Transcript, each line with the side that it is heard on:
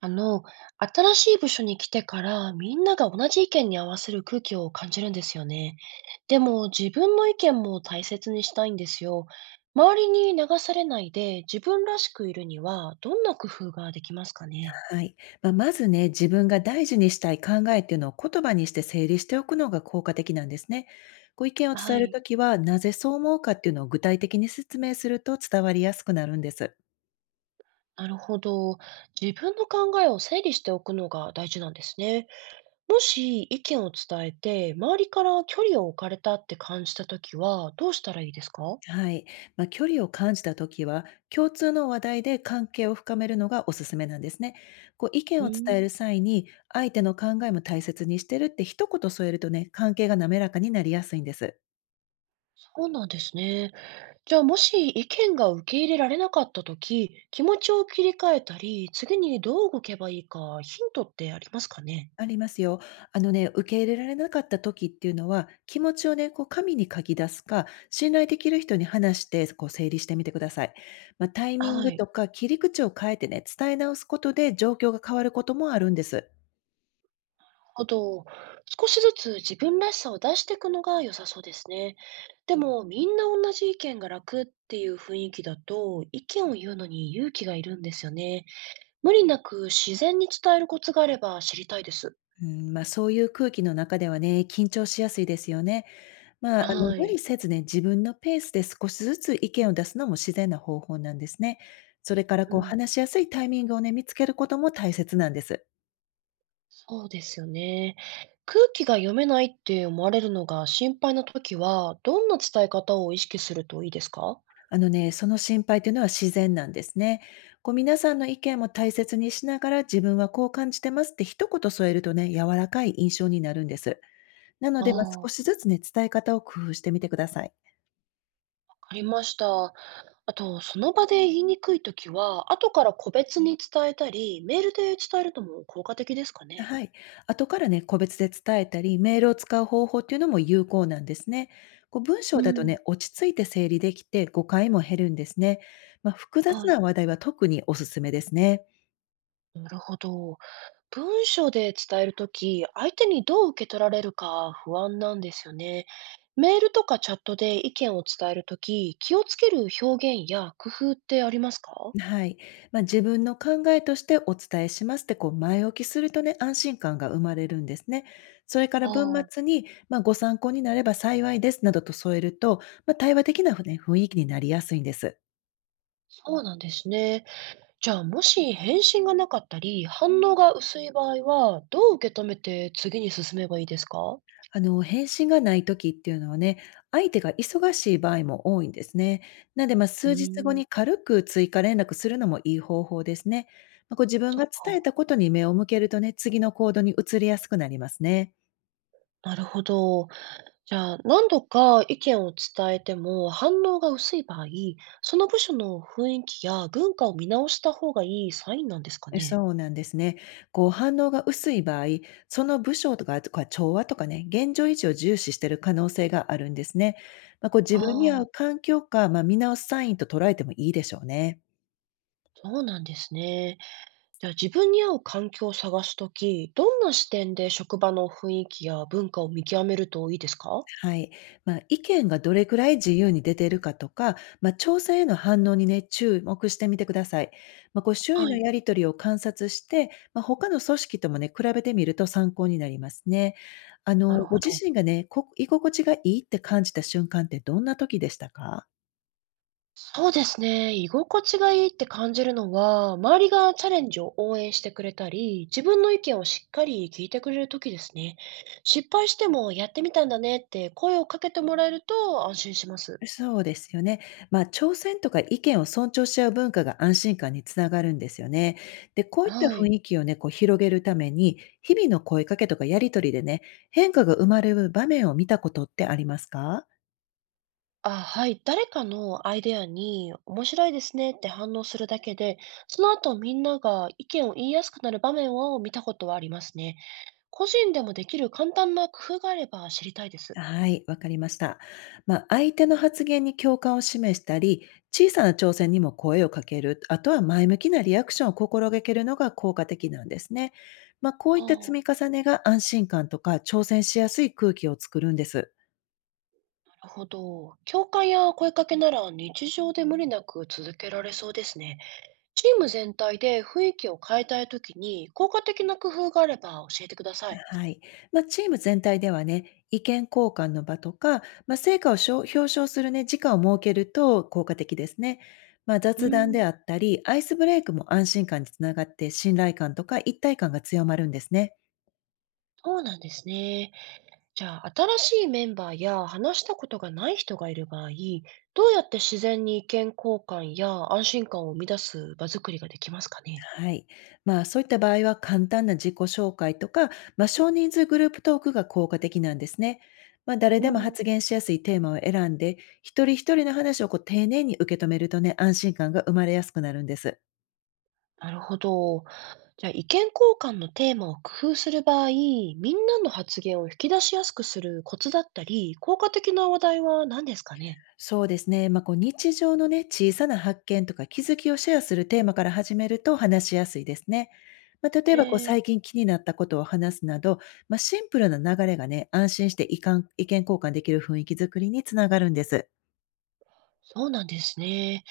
right: あの、新しい部署に来てからみんなが同じ意見に合わせる空気を感じるんですよね。でも自分の意見も大切にしたいんですよ。周りに流されないで自分らしくいるにはどんな工夫ができますかね。
left: はい。まあ、まずね、自分が大事にしたい考えっていうのを言葉にして整理しておくのが効果的なんですね。ご意見を
right: は
left: 伝える
right: い。
left: ときは、なぜそう思うかっていうのを具体的に説明すると伝わりやすくなるんです。
right: なるほど。自分の考えを整理しておくのが大事なんですね。もし意見を伝えて周りから距離を置かれたって感じたときはどうしたらいいですか。
left: はい。まあ、距離を感じたときは、共通の話題で関係を深めるのがおすすめなんですね。こう意
right: う
left: 見を
right: ん。
left: 伝える際に、相手の考えも大切にしてるって一言添えるとね、関係が滑らかになりやすいんです。
right: そうなんですね。じゃあ、もし意見が受け入れられなかったとき、気持ちを切り替えたり、次にどう動けばいいか、ヒントってありますかね？
left: ありますよ。あのね、受け入れられなかった時っていうのは、気持ちをね、こう紙に書き出すか、信頼できる人に話して、こう整理してみてください。まあ、タイミン
right: は
left: グ
right: い。
left: とか切り口を変えてね、伝え直すことで状況が変わることもあるんです。
right: あと、少しずつ自分らしさを出していくのが良さそうですね。でも、みんな同じ意見が楽っていう雰囲気だと、意見を言うのに勇気がいるんですよね。無理なく自然に伝えるコツがあれば知りたいです。
left: うん、まあ、そういう空気の中ではね、緊張しやすいですよね。まあ、あの、
right: は
left: 無
right: い。
left: 理せずね、自分のペースで少しずつ意見を出すのも自然な方法なんですね。それから、
right: う
left: こう、
right: ん。
left: 話しやすいタイミングをね、見つけることも大切なんです。
right: そうですよね。空気が読めないって思われるのが心配な時は、どんな伝え方を意識するといいですか。
left: あのね、その心配というのは自然なんですね。こう皆さんの意見も大切にしながら自分はこう感じてますって一言添えるとね、柔らかい印象になるんです。なの
right: あ
left: で、まあ、
right: あ、わ
left: 少しずつね、伝え方を工夫してみてください。
right: かりました。あと、その場で言いにくい時は、後から個別に伝えたり、メールで伝えるとも効果的ですかね。
left: はい。後からね、個別で伝えたり、メールを使う方法っていうのも有効なんですね。こう文
right: う
left: 章だと
right: ん。
left: ね、落ち着いて整理できて誤解も減るんですね。まあ、複雑
right: はい。
left: な話題は特におすすめですね。
right: なるほど。文章で伝えるとき、相手にどう受け取られるか不安なんですよね。メールとかチャットで意見を伝えるとき、気をつける表現や工夫ってありますか。
left: はい。まあ、自分の考えとしてお伝えしますって、こう、前置きするとね、安心感が生まれるんですね。それから文
right: ああ、
left: 末に、まあ、ご参考になれば幸いですなどと添えると、まあ、対話的なね、雰囲気になりやすいんです。
right: そうなんですね。じゃあ、もし返信がなかったり、反応が薄い場合は、どう受け止めて次に進めばいいですか。
left: あの、返信がない時っていうのはね、相手が忙しい場合も多いんですね。なので、まあ、
right: う
left: 数日後
right: ーん、
left: に軽く追加連絡するのもいい方法ですね。まあ、こう、自分
right: そっ
left: が
right: か、
left: 伝えたことに目を向けるとね、次の行動に移りやすくなりますね。
right: なるほど。じゃあ、何度か意見を伝えても反応が薄い場合、その部署の雰囲気や文化を見直した方がいいサインなんですか
left: え、
right: ね。
left: そうなんですね。こう反応が薄い場合、その部署とか、あとか調和とかね、現状維持を重視している可能性があるんですね。まあ、こう自分に
right: あ
left: 合う
right: あ、
left: 環境か、まあ、見直すサインと捉えてもいいでしょうね。
right: そうなんですね。じゃあ、自分に合う環境を探すとき、どんな視点で職場の雰囲気や文化を見極めるといいですか。
left: はい。まあ、意見がどれくらい自由に出ているかとか、まあ、調査への反応にね、注目してみてください。まあ、こう周囲
right: は
left: の
right: い、
left: やりとりを観察して、まあ、他の組織ともね、比べてみると参考になりますね。あ
right: な
left: の、
right: る
left: ご
right: ほ
left: 自
right: ど。
left: 身がね、こ居心地がいいって感じた瞬間ってどんな時でしたか？
right: そうですね。居心地がいいって感じるのは、周りがチャレンジを応援してくれたり、自分の意見をしっかり聞いてくれる時ですね。失敗してもやってみたんだねって声をかけてもらえると安心します。
left: そうですよね。まあ、挑戦とか意見を尊重し合う文化が安心感につながるんですよね。で、こういった
right: はい。
left: 雰囲気をね、こう広げるために、日々の声かけとかやりとりでね、変化が生まれる場面を見たことってありますか？
right: あ、はい。誰かのアイデアに面白いですねって反応するだけで、その後みんなが意見を言いやすくなる場面を見たことはありますね。個人でもできる簡単な工夫があれば知りたいです。
left: はい、わかりました。まあ、相手の発言に共感を示したり、小さな挑戦にも声をかける、あとは前向きなリアクションを心がけるのが効果的なんですね。まあ、こうい
right: あ
left: った積み
right: あ。
left: 重ねが安心感とか挑戦しやすい空気を作るんです。
right: るほど。共感や声かけなら日常で無理なく続けられそうですね。チーム全体で雰囲気を変えたいときに効果的な工夫があれば教えてください。
left: はい。まあ、チーム全体ではね、意見交換の場とか、まあ、成果をしょ表彰するね、時間を設けると効果的ですね。まあ、
right: うー
left: 雑談
right: ん、
left: であったり、アイスブレイクも安心感につながって、信頼感とか一体感が強まるんですね。
right: そうなんですね。じゃあ、新しいメンバーや話したことがない人がいる場合、どうやって自然に意見交換や安心感を生み出す場作りができますかね。
left: はい。まあ、そういった場合は簡単な自己紹介とか、まあ、少人数グループトークが効果的なんですね。まあ、誰
right: う
left: でも
right: ん。
left: 発言しやすいテーマを選んで、一人一人の話をこう丁寧に受け止めるとね、安心感が生まれやすくなるんです。
right: なるほど。じゃあ、意見交換のテーマを工夫する場合、みんなの発言を引き出しやすくするコツだったり、効果的な話題は何ですかね。
left: そうですね。まあ、こう日常のね、小さな発見とか気づきをシェアするテーマから始めると話しやすいですね。まあ、例えばこう
right: ええ、
left: 最近気になったことを話すなど、まあ、シンプルな流れがね、安心して意見交換できる雰囲気づくりにつながるんです。
right: そうなんですね。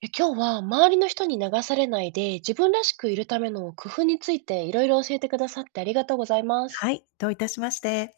right: いや今日は周りの人に流されないで自分らしくいるための工夫についていろいろ教えてくださってありがとうございます。
left: はい、どういたしまして。